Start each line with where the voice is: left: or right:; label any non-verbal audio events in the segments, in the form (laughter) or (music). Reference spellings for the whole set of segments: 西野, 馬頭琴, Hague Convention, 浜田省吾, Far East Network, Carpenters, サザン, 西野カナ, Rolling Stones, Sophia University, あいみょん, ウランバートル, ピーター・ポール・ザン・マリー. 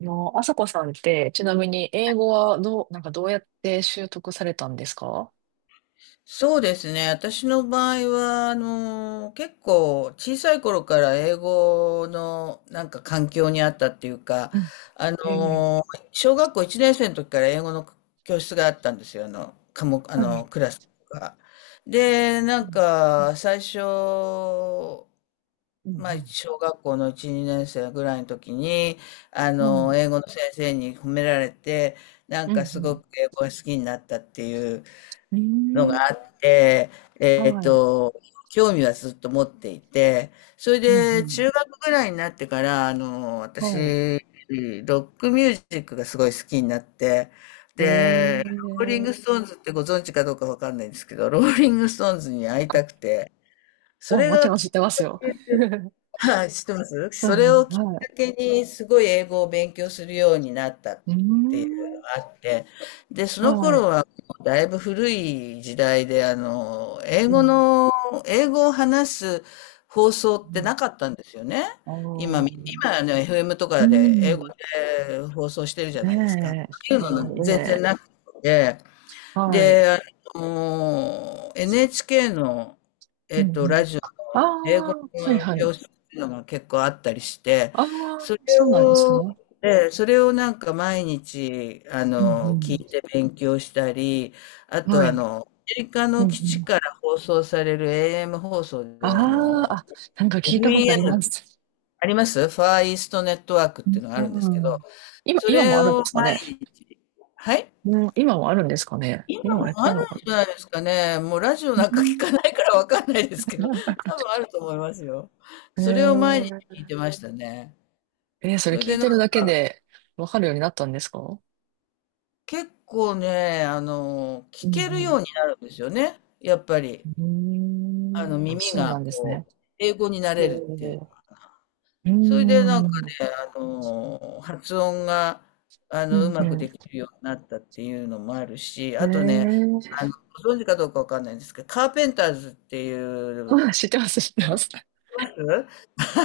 right: あさこさんって、ちなみに英語はなんかどうやって習得されたんですか？
left: そうですね。私の場合は、結構小さい頃から英語の環境にあったっていうか、
right: う
left: あ
right: ん。ええ、
left: の、小学校1年生の時から英語の教室があったんですよ。あの、科目、あ
right: は
left: の、
right: い。
left: クラスが。で、な
right: う
left: ん
right: ん。
left: か、最初、
right: う
left: まあ、
right: ん。
left: 小学校の1、2年生ぐらいの時に、
right: うん、はい。
left: 英語の先生に褒められて、なん
right: う
left: か
right: ん。
left: す
right: う
left: ご
right: ん。
left: く英語が好きになったっていう
right: うー
left: のが
right: ん。
left: あって、えっ
right: はい。
left: と、興味はずっと持っていて、それ
right: うん。う
left: で
right: ん。
left: 中学ぐらいになってから、
right: はい。
left: 私、ロックミュージックがすごい好きになって、ローリング
right: ええ、
left: ストーンズってご存知かどうかわかんないんですけど、ローリングストーンズに会い
right: あ、
left: たくて、それ
right: もち
left: が
right: ろん知っ
left: きっ
right: てますよ。(laughs)
left: はい、知ってます。
right: う
left: そ
right: ん、
left: れ
right: うん、
left: をきっか
right: はい。
left: けにすごい英語を勉強するようになったっ
right: うー
left: ていうの
right: ん。
left: があって、で、その
right: は
left: 頃
right: い。
left: はもうだいぶ古い時代で、あの、
right: うん。
left: 英語を話す放
right: う
left: 送って
right: ん。
left: なかったんですよね。
right: ああ。
left: 今
right: う
left: み、
right: ん。
left: 今ね、FM とかで英語で放送してるじゃないですか。っ
right: ねえ。
left: ていう
right: そ
left: の
right: う
left: 全然
right: ね。
left: なくて、
right: はい。
left: で、NHK の、
right: うん。う
left: ラ
right: ん。
left: ジオ
right: ああ、
left: 英語
right: はい
left: の
right: はい。
left: 教室っていうのが結構あったりして、
right: ああ、
left: それ
right: そうなんです
left: を、
right: ね。
left: それをなんか毎日、
right: う
left: 聞
right: ん、
left: いて勉強したり、あ
right: うん、
left: と
right: はい。
left: メリカ
right: うん、
left: の
right: う
left: 基地
right: ん、
left: から放送される AM 放送
right: あ
left: で、
right: あ、あ、なんか聞いたことありま
left: FEN
right: す。
left: ありますファーイーストネットワークっていうのがあ
right: う
left: るんですけど、
right: ん。
left: そ
right: 今
left: れ
right: もあるん
left: を、
right: ですか
left: 毎
right: ね。
left: 日はい
right: うん、今もあるんですかね。
left: 今
right: 今も
left: も
right: やって
left: あ
right: る
left: るん
right: のかな。
left: じゃないですかね。もうラジオ
right: う
left: なんか聞
right: ん。
left: かないからわかんないですけど、多分あると思いますよ。
right: (laughs) な。
left: それを毎日聞いてましたね。
right: えーそ
left: そ
right: れ
left: れ
right: 聞
left: で
right: い
left: なん
right: てる
left: か
right: だけでわかるようになったんですか？う
left: 結構ね、聞
right: ん、
left: ける
right: う
left: よ
right: ん。
left: うになるんですよね。やっぱり、
right: うー
left: あの、
right: ん。あ、
left: 耳
right: そう
left: が
right: なんです
left: こ
right: ね。
left: う、英語にな
right: え
left: れるっていう。
right: ー、うー
left: それ
right: ん。
left: で
right: う
left: なんか
right: ん、
left: ね、あの、発音が、
right: う
left: う
right: ん。
left: まくできるようになったっていうのもあるし、
right: え
left: あとね、あの、
right: ー、
left: ご存知かどうかわかんないんですけど、カーペンターズっていう、
right: あ、知ってます、知ってます。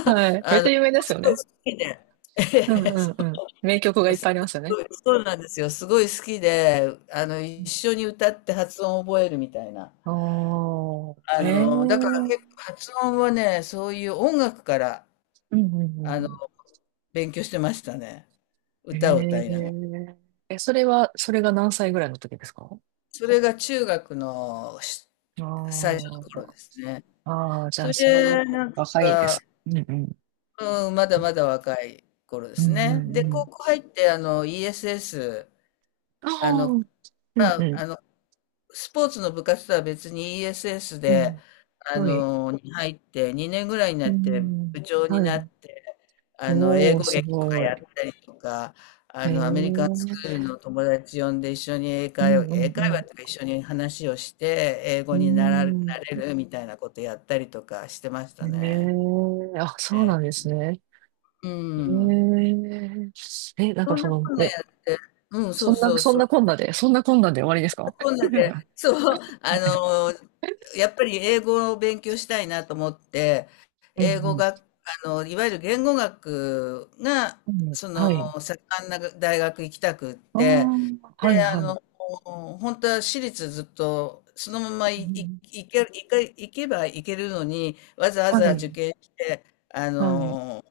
right: はい。めっ
left: あ
right: ち
left: の、
right: ゃ有名ですよ
left: すごい
right: ね。
left: 好きで、(laughs) え
right: う
left: え、
right: ん、うん、うん。名曲がい
left: う、
right: っぱいありますよね。
left: そうなんですよ。すごい好きで、一緒に歌って発音を覚えるみたいな。
right: ああー、
left: あ
right: へえ。
left: の、だから
right: う
left: 結
right: ん、
left: 構発音はね、そういう音楽から、
right: うん、う
left: あの、
right: ん、
left: 勉強してましたね。
right: うん。
left: 歌を歌いながら。
right: へえ。え、それが何歳ぐらいの時ですか？
left: それが中学のし
right: ああ、
left: 最初の
right: あ
left: 頃です
right: ー、
left: ね。
right: あー、じ
left: そ
right: ゃあ、
left: れ
right: そのぐらい
left: で、なん
right: 若いです。うん、うん。
left: か、うん、まだまだ若い頃で
right: う
left: す
right: ん、うん、う
left: ね。で、
right: ん。
left: 高校入って、ESS、
right: あ
left: あ
right: あ、
left: の、
right: うん、う
left: まあ、
right: ん。
left: あの、スポーツの部活とは別に ESS
right: う
left: で、
right: ん。はい。
left: に入って、2年ぐらいにな
right: う
left: って
right: ん。
left: 部長に
right: は
left: なっ
right: い。
left: て、英
right: おー、
left: 語
right: す
left: 劇とか
right: ごい。
left: やったりとか、
right: へえ。
left: アメリカン
right: う
left: スクールの友達呼んで一緒に英
right: ん、
left: 会話、
right: う
left: 英
right: ん、う
left: 会話
right: ん。
left: とか一緒に話をして、英
right: う
left: 語になら、なれ
right: ん。
left: るみたいなことやったりとかしてまし
right: へ
left: たね。
right: え。あ、そう
left: え
right: なんで
left: え、
right: すね。
left: う
right: え
left: ん。
right: ー、え、なんか
left: そん
right: そ
left: な
right: の、
left: こんなや
right: え、
left: って、うん、そうそうそう。
right: そんなこんなで終わりですか？ (laughs) は
left: こんなで、そう、
right: い。
left: やっぱり英語を勉強したいなと思って、
right: うん、
left: 英
right: う
left: 語
right: ん。
left: が、いわゆる言語学が、
right: うん、
left: その、
right: はい。
left: 盛んな大学行きたくっ
right: ああ、
left: て、
right: はい
left: で、
right: はい。
left: 本当は私立ずっと、そのまま
right: う
left: い、い、
right: ん、
left: いけ、いけ、行けば行けるのに、わざわ
right: は
left: ざ
right: い、
left: 受験して、あ
right: はい。
left: の、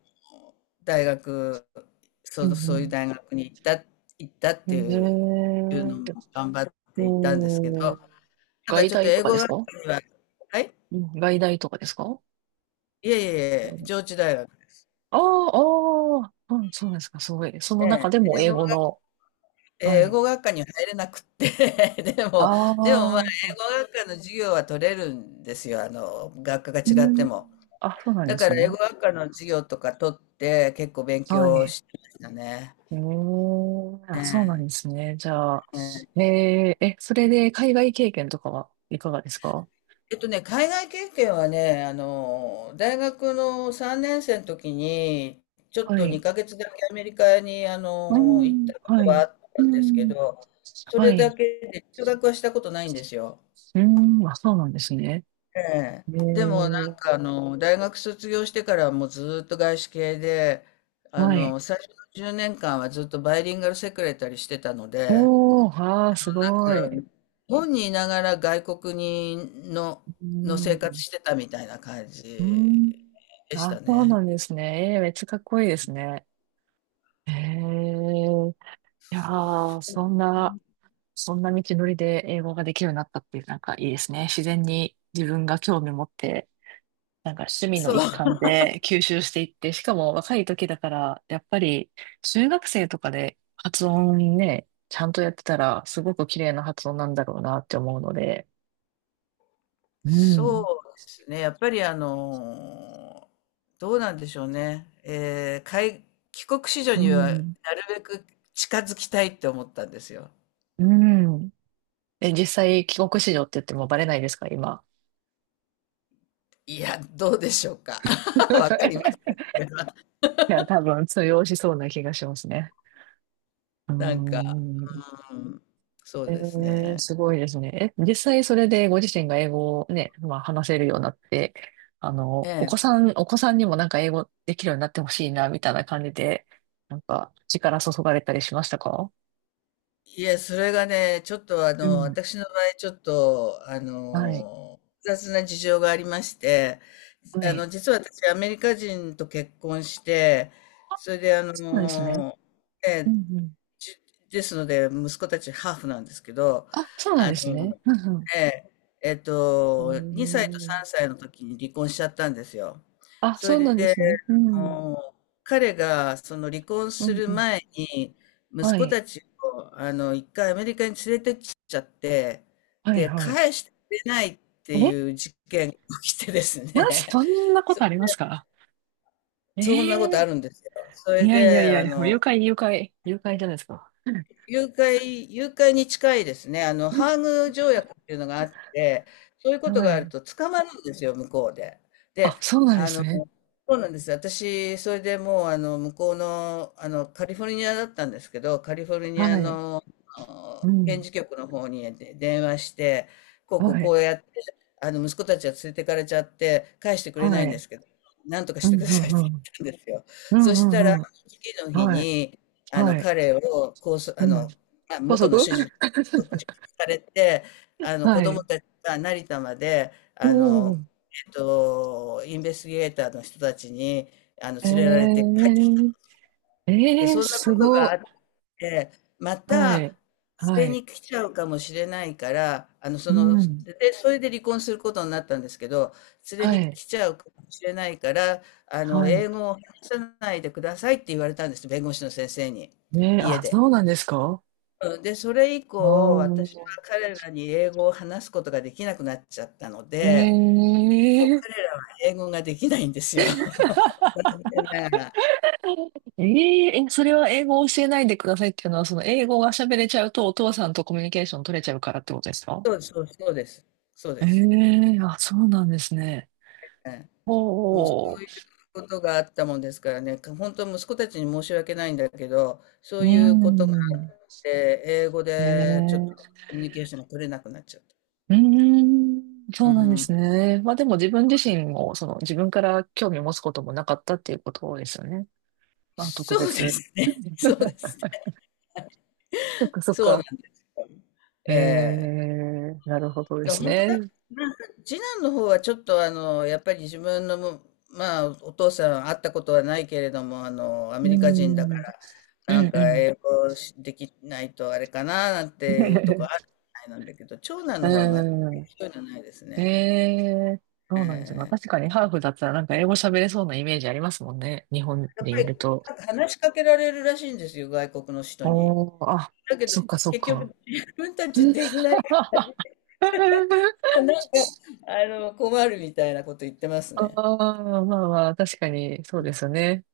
left: 大学、
right: う
left: そういう
right: ん、
left: 大学に行ったっ
right: う
left: て
right: ん。
left: いういうの
right: えー、
left: も頑張って行ったんですけど、
right: おー、
left: ただ
right: 外
left: ちょっと
right: 大と
left: 英
right: か
left: 語
right: です
left: 学科
right: か？
left: にははい？
right: うん、外大とかですか？
left: いえいえいえ、
right: あ
left: 上智大学で
right: あ、ああ、うん、そうですか、すごい。その
left: え
right: 中
left: え、
right: でも英語の、は
left: 英
right: い。
left: 語学科には入れなくって、(laughs) でも、でもまあ、
right: ああ、う
left: 英語学科の授業は取れるんですよ、あの、学科が違って
right: ん。
left: も。
right: あ、そうなん
left: だ
right: で
left: か
right: す
left: ら英
right: ね。
left: 語学科の授業とか取って、結構勉
right: は
left: 強
right: い。
left: してましたね。
right: ええ、あ、
left: え
right: そうな
left: え、
right: んですね。じゃあ、
left: ええ。
right: ええ、え、それで海外経験とかはいかがですか？
left: えっとね、海外経験はね、大学の3年生の時に、ちょっ
right: は
left: と
right: い。
left: 2ヶ月だけアメリカに、
right: う
left: 行っ
right: ん、
left: たこと
right: は
left: はあ
right: い。
left: っ
right: う
left: たんですけ
right: ん、
left: ど、そ
right: は
left: れだ
right: い。
left: けで留学はしたことないんですよ。
right: うん、あ、そうなんですね。
left: ええ。
right: え
left: でもなんか
right: え、
left: 大学卒業してからはもうずーっと外資系で、
right: はい。
left: 最初の10年間はずっとバイリンガルセクレタリーしてたので、
right: おー、ああ、すごい。
left: うん、本にいながら外国に
right: う
left: の生活
right: ん、
left: してたみたいな感
right: う
left: じ
right: ん、
left: でし
right: あ、
left: た
right: そう
left: ね。
right: なんですね。えー、めっちゃかっこいいですね。ええ、いやー、そんな道のりで英語ができるようになったっていう、なんかいいですね。自然に自分が興味持ってなんか趣味
left: そ
right: の一
left: う。
right: 環で吸収していって、しかも若い時だから、やっぱり中学生とかで発音ね、ちゃんとやってたら、すごく綺麗な発音なんだろうなって思うので、う
left: そ
right: ん、
left: うですね。やっぱりあの、どうなんでしょうね。帰国子女
right: う
left: にはなる
right: ん、
left: べく近づきたいって思ったんですよ。
right: うん。え、実際、帰国子女って言ってもバレないですか、今。
left: いや、どうでしょうか。(laughs) わかります。
right: (laughs) いや、多分通用しそうな気がしますね。うー
left: なんか、
right: ん。
left: うん、そう
right: え
left: です
right: ー、
left: ね。
right: すごいですね。え、実際それでご自身が英語をね、まあ話せるようになって、
left: ええ、
right: お子さんにもなんか英語できるようになってほしいな、みたいな感じで、なんか力注がれたりしましたか？
left: いや、それがね、ちょっとあ
right: う
left: の、
right: ん。
left: 私の場合、ちょっと、
right: はい。
left: 複雑な事情がありまして、
right: はい。
left: 実は私、アメリカ人と結婚して、それで、
right: そうなんですね。う
left: え
right: ん、うん。
left: ちですので、息子たちハーフなんですけど、
right: あ、そうなん
left: あ
right: ですね。
left: の、
right: うん、
left: ええ、
right: う
left: 2歳と
right: ん。へ
left: 3
right: ー、
left: 歳の時に離婚しちゃったんですよ。
right: あ、
left: そ
right: そうな
left: れ
right: んで
left: で、
right: すね。う
left: あ
right: ん。
left: の、彼がその離婚
right: う
left: す
right: ん、
left: る
right: うん。
left: 前に、息
right: は
left: 子
right: い。
left: たちを、一回アメリカに連れてっちゃって、
right: はい
left: で、
right: はい。
left: 返してくれないって
right: え、
left: いう事件が起きてです
right: まず
left: ね、
right: そんな
left: (laughs)
right: こ
left: そ、
right: とありますか？え
left: そんなことあ
right: え、
left: るんですよ。そ
right: い
left: れ
right: やいやい
left: で、
right: や、誘拐、誘拐、誘拐じゃないですか。
left: 誘拐に近いですね。あの、ハーグ条約っていうのがあって、そういうこと
right: は
left: がある
right: い。
left: と捕まるんですよ、向こうで。で、
right: あ、そうなんで
left: あ
right: す
left: の、
right: ね。
left: そうなんです。私、それでもう、あの、向こうの、あの、カリフォルニアだったんですけど、カリフォルニ
right: は
left: ア
right: い。
left: の、あ
right: う
left: の検
right: ん。
left: 事局の方にで電話して、こうこう
right: は
left: こ
right: い。
left: うやって、息子たちは連れてかれちゃって、返してくれな
right: は
left: いんで
right: い。
left: すけど、なんとか
right: う
left: して
right: ん、
left: くだ
right: う
left: さい
right: ん、
left: って
right: う
left: 言っ
right: ん。
left: たんですよ。
right: う
left: そし
right: ん、
left: たら、
right: うん、うん。
left: 次の日
right: はい。
left: に、あの、
right: はい。
left: 彼をこうそ
right: う
left: あ
right: ん。
left: の、まあ、
right: 高
left: 元の
right: 速。
left: 主人に拘束
right: (laughs)
left: されて、
right: は
left: 子
right: い。
left: 供たちが成田まで、
right: うん。
left: インベスティゲーターの人たちに、
right: え
left: 連れられて、
right: ー、
left: で、
right: えー、
left: そんなこ
right: す
left: とがあ
right: ご。
left: って、ま
right: は
left: た、
right: い。は
left: 連れ
right: い。
left: に来ちゃうかもしれないから、
right: うん。
left: で、それで離婚することになったんですけど、連れ
right: は
left: に
right: い。
left: 来ちゃうかもしれないから、
right: は
left: 英
right: い。
left: 語を話さないでくださいって言われたんです、弁護士の先生に、
right: えー、
left: 家
right: あ、
left: で。
right: そうなんですか？
left: うん、で、それ以
right: ああ
left: 降、私は
right: ー。
left: 彼らに英語を話すことができなくなっちゃったので、もう
right: ええ
left: 彼らは英語ができないんですよ。(laughs) 残念ながら。
right: えええ、それは英語を教えないでくださいっていうのは、その英語が喋れちゃうとお父さんとコミュニケーション取れちゃうからってことですか？
left: そうです。そう
right: え
left: です。
right: え、あ、そうなんですね。
left: ええ、もうそ
right: お、
left: う
right: お、
left: いうことがあったもんですからね、本当息子たちに申し訳ないんだけど、そ
right: う
left: う
right: ー
left: いうことがあ
right: ん、
left: って、英語でちょっと
right: ええ、
left: コミュニケーションが取れなくなっちゃった。
right: うーん、
left: う
right: そうなんです
left: ん。
right: ね。まあでも自分自身も、自分から興味を持つこともなかったっていうことですよね。まあ特
left: そうで
right: 別。
left: すね。(laughs) そうです
right: (laughs)
left: ね。
right: そっかそっ
left: そうなん
right: か。
left: ですよ。
right: え
left: ええ、
right: え、なるほどです
left: 本当だ。
right: ね。
left: なんか、次男の方はちょっとあの、やっぱり自分のも、まあ、お父さん会ったことはないけれども、ア
right: う
left: メ
right: ー
left: リカ人だ
right: ん、
left: から、
right: う
left: なん
right: ん、う
left: か
right: ん。
left: 英語しできないとあれかな、なんていうとこあ
right: (laughs)
left: るみたいなんだけど、長男
right: う
left: の方は全く
right: ん。
left: そうじゃないです
right: え
left: ね。
right: え、そうなんですよ。まあ
left: え
right: 確
left: え、
right: かにハーフだったらなんか英語喋れそうなイメージありますもんね。日本
left: やっぱ
right: にい
left: り、
right: ると。
left: なんか話しかけられるらしいんですよ、外国の人に。
right: おー、あ、
left: だけ
right: そ
left: ど、
right: っかそっ
left: 結
right: か。
left: 局、
right: (laughs)
left: 自分たちできないから、困るみたいなこと言ってます
right: あ
left: ね。
right: あ、まあまあ、確かに、そうですよね。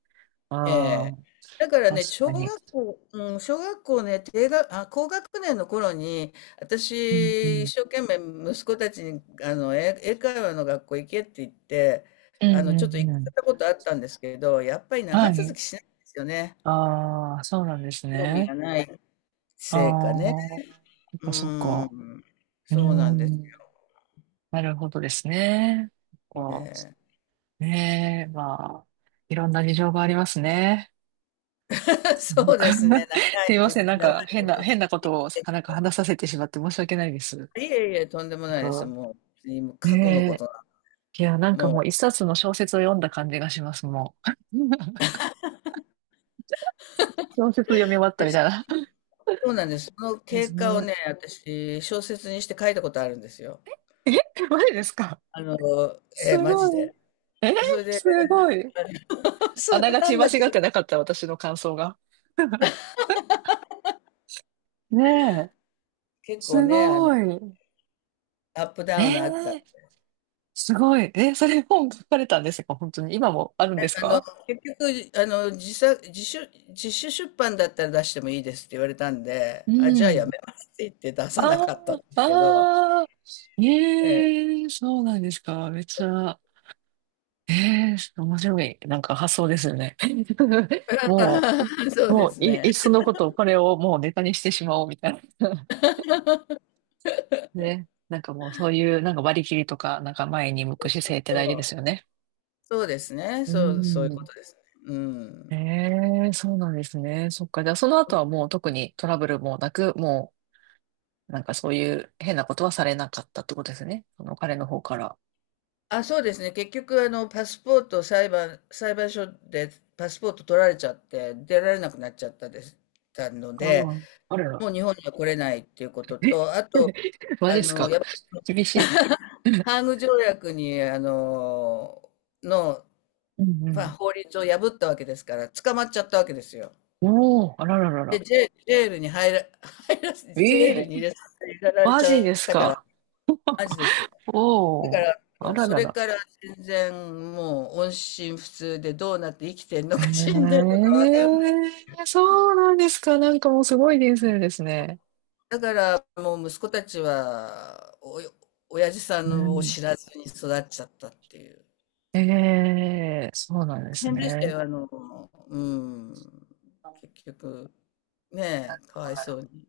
left: え
right: あ
left: え。
right: あ、
left: だからね、
right: 確かに。
left: 小学校ね、低学あ、高学年の頃に、
right: うん、う
left: 私、一
right: ん。
left: 生懸命息子たちに、英会話の学校行けって言って、
right: うん、う
left: ちょっと行
right: ん、
left: っ
right: う
left: た
right: ん。
left: ことあったんですけど、やっぱり
right: は
left: 長続
right: い。
left: きしないんですよね。
right: ああ、そうなんです
left: 興味
right: ね。
left: がない
right: ああ、
left: せいかね。
right: そっ
left: う
right: か、そっ
left: ー
right: か。
left: ん。
right: うー
left: そうなんです
right: ん、なるほどですね。こ
left: ね。
right: う、ねえ、まあ、いろんな事情がありますね。
left: (laughs)
right: (laughs) な
left: そ
right: ん
left: うですね、
right: か、 (laughs) すい
left: 長
right: ません。なん
left: 長
right: か
left: いこと。
right: 変なことをなんか話させてしまって申し訳ないです。なん
left: いえいえ、とんでもないです。
right: か、
left: もう、過去のこ
right: ね
left: と
right: え。
left: な
right: いや、なんか
left: も
right: もう
left: う。
right: 一冊の小説を読んだ感じがします、もう。(laughs) 小説読み終わったみたいな。
left: そうなんです。その
right: で
left: 経
right: す
left: 過を
right: ね。
left: ね、私、小説にして書いたことあるんですよ。
right: え、マジですか？
left: あの、
right: す
left: えー、マジ
right: ごい。
left: で。
right: え、
left: それで、
right: すごい。
left: (laughs)
right: あな
left: れ
right: が
left: な
right: ち
left: ん
right: 間
left: だけ
right: 違っ
left: ど、
right: てなかった、私の感想が。(laughs) ねえ、
left: 結構
right: す
left: ね、
right: ごい。
left: アップ
right: え
left: ダウンがあった。
right: え、すごい。え、それ本書かれたんですか、本当に。今もあるんです
left: あの、
right: か？
left: 結局、自主出版だったら出してもいいですって言われたんで、
right: う
left: あ、じゃあやめ
right: ん。
left: ますって言って出
right: あ
left: さなかったんで
right: あ、
left: すけど、
right: ああ、
left: ええ
right: ええ、そうなんですか。めっちゃ、ええ、面白い。なんか発想ですよね。(laughs)
left: (laughs)。そう
right: も
left: です
right: うい、
left: ね。
right: いっそのこと、これをもうネタにしてしまおうみたいな。(laughs) ね。なんかもうそういう、なんか割り切りとか、なんか前に向く姿勢って
left: そ
right: 大事です
left: う。
right: よね。
left: そうですね。
right: う
left: そう、そういうこ
right: ん。
left: とですね。う
right: え
left: ん。
right: え、そうなんですね。そっか。じゃあその後はもう特にトラブルもなく、もう、なんかそういう変なことはされなかったってことですね。その彼の方から。
left: あ、そうですね。結局、あの、パスポートを裁判、裁判所でパスポート取られちゃって、出られなくなっちゃったです、たの
right: あ
left: で、
right: あ、あらら。
left: もう日本には来れないっていうこと
right: え、
left: と、あと、
right: (laughs) マ
left: あ
right: ジっす
left: の、
right: か？
left: やっぱ
right: 厳し
left: り
right: い。
left: (laughs) ハーグ条約に、の、
right: う
left: まあ、
right: ん、
left: 法律を破ったわけですから、捕まっちゃったわけですよ。
right: うん。おー、あららら
left: で、
right: ら。
left: ジェ
right: え
left: ール
right: え
left: に入
right: ー、
left: れさせられ
right: マ
left: ちゃ
right: ジで
left: っ
right: す
left: たから、
right: か？
left: マジですよ。だか
right: おー、あ
left: ら、
right: ら
left: そ
right: ら
left: れ
right: ら。
left: から全然もう音信不通でどうなって生きてんのか死んで
right: え
left: ん
right: え、
left: のかわかんない。
right: そうなんですか。なんかもうすごい人生ですね。
left: だからもう息子たちはお親父さ
right: う
left: んを
right: ん。
left: 知らずに育っちゃったっていう。
right: ええ、そうなんで
left: 大
right: す
left: 変でした
right: ね。
left: よ、あの、うん。結局、ねえ、かわい
right: は
left: そう
right: い。
left: に。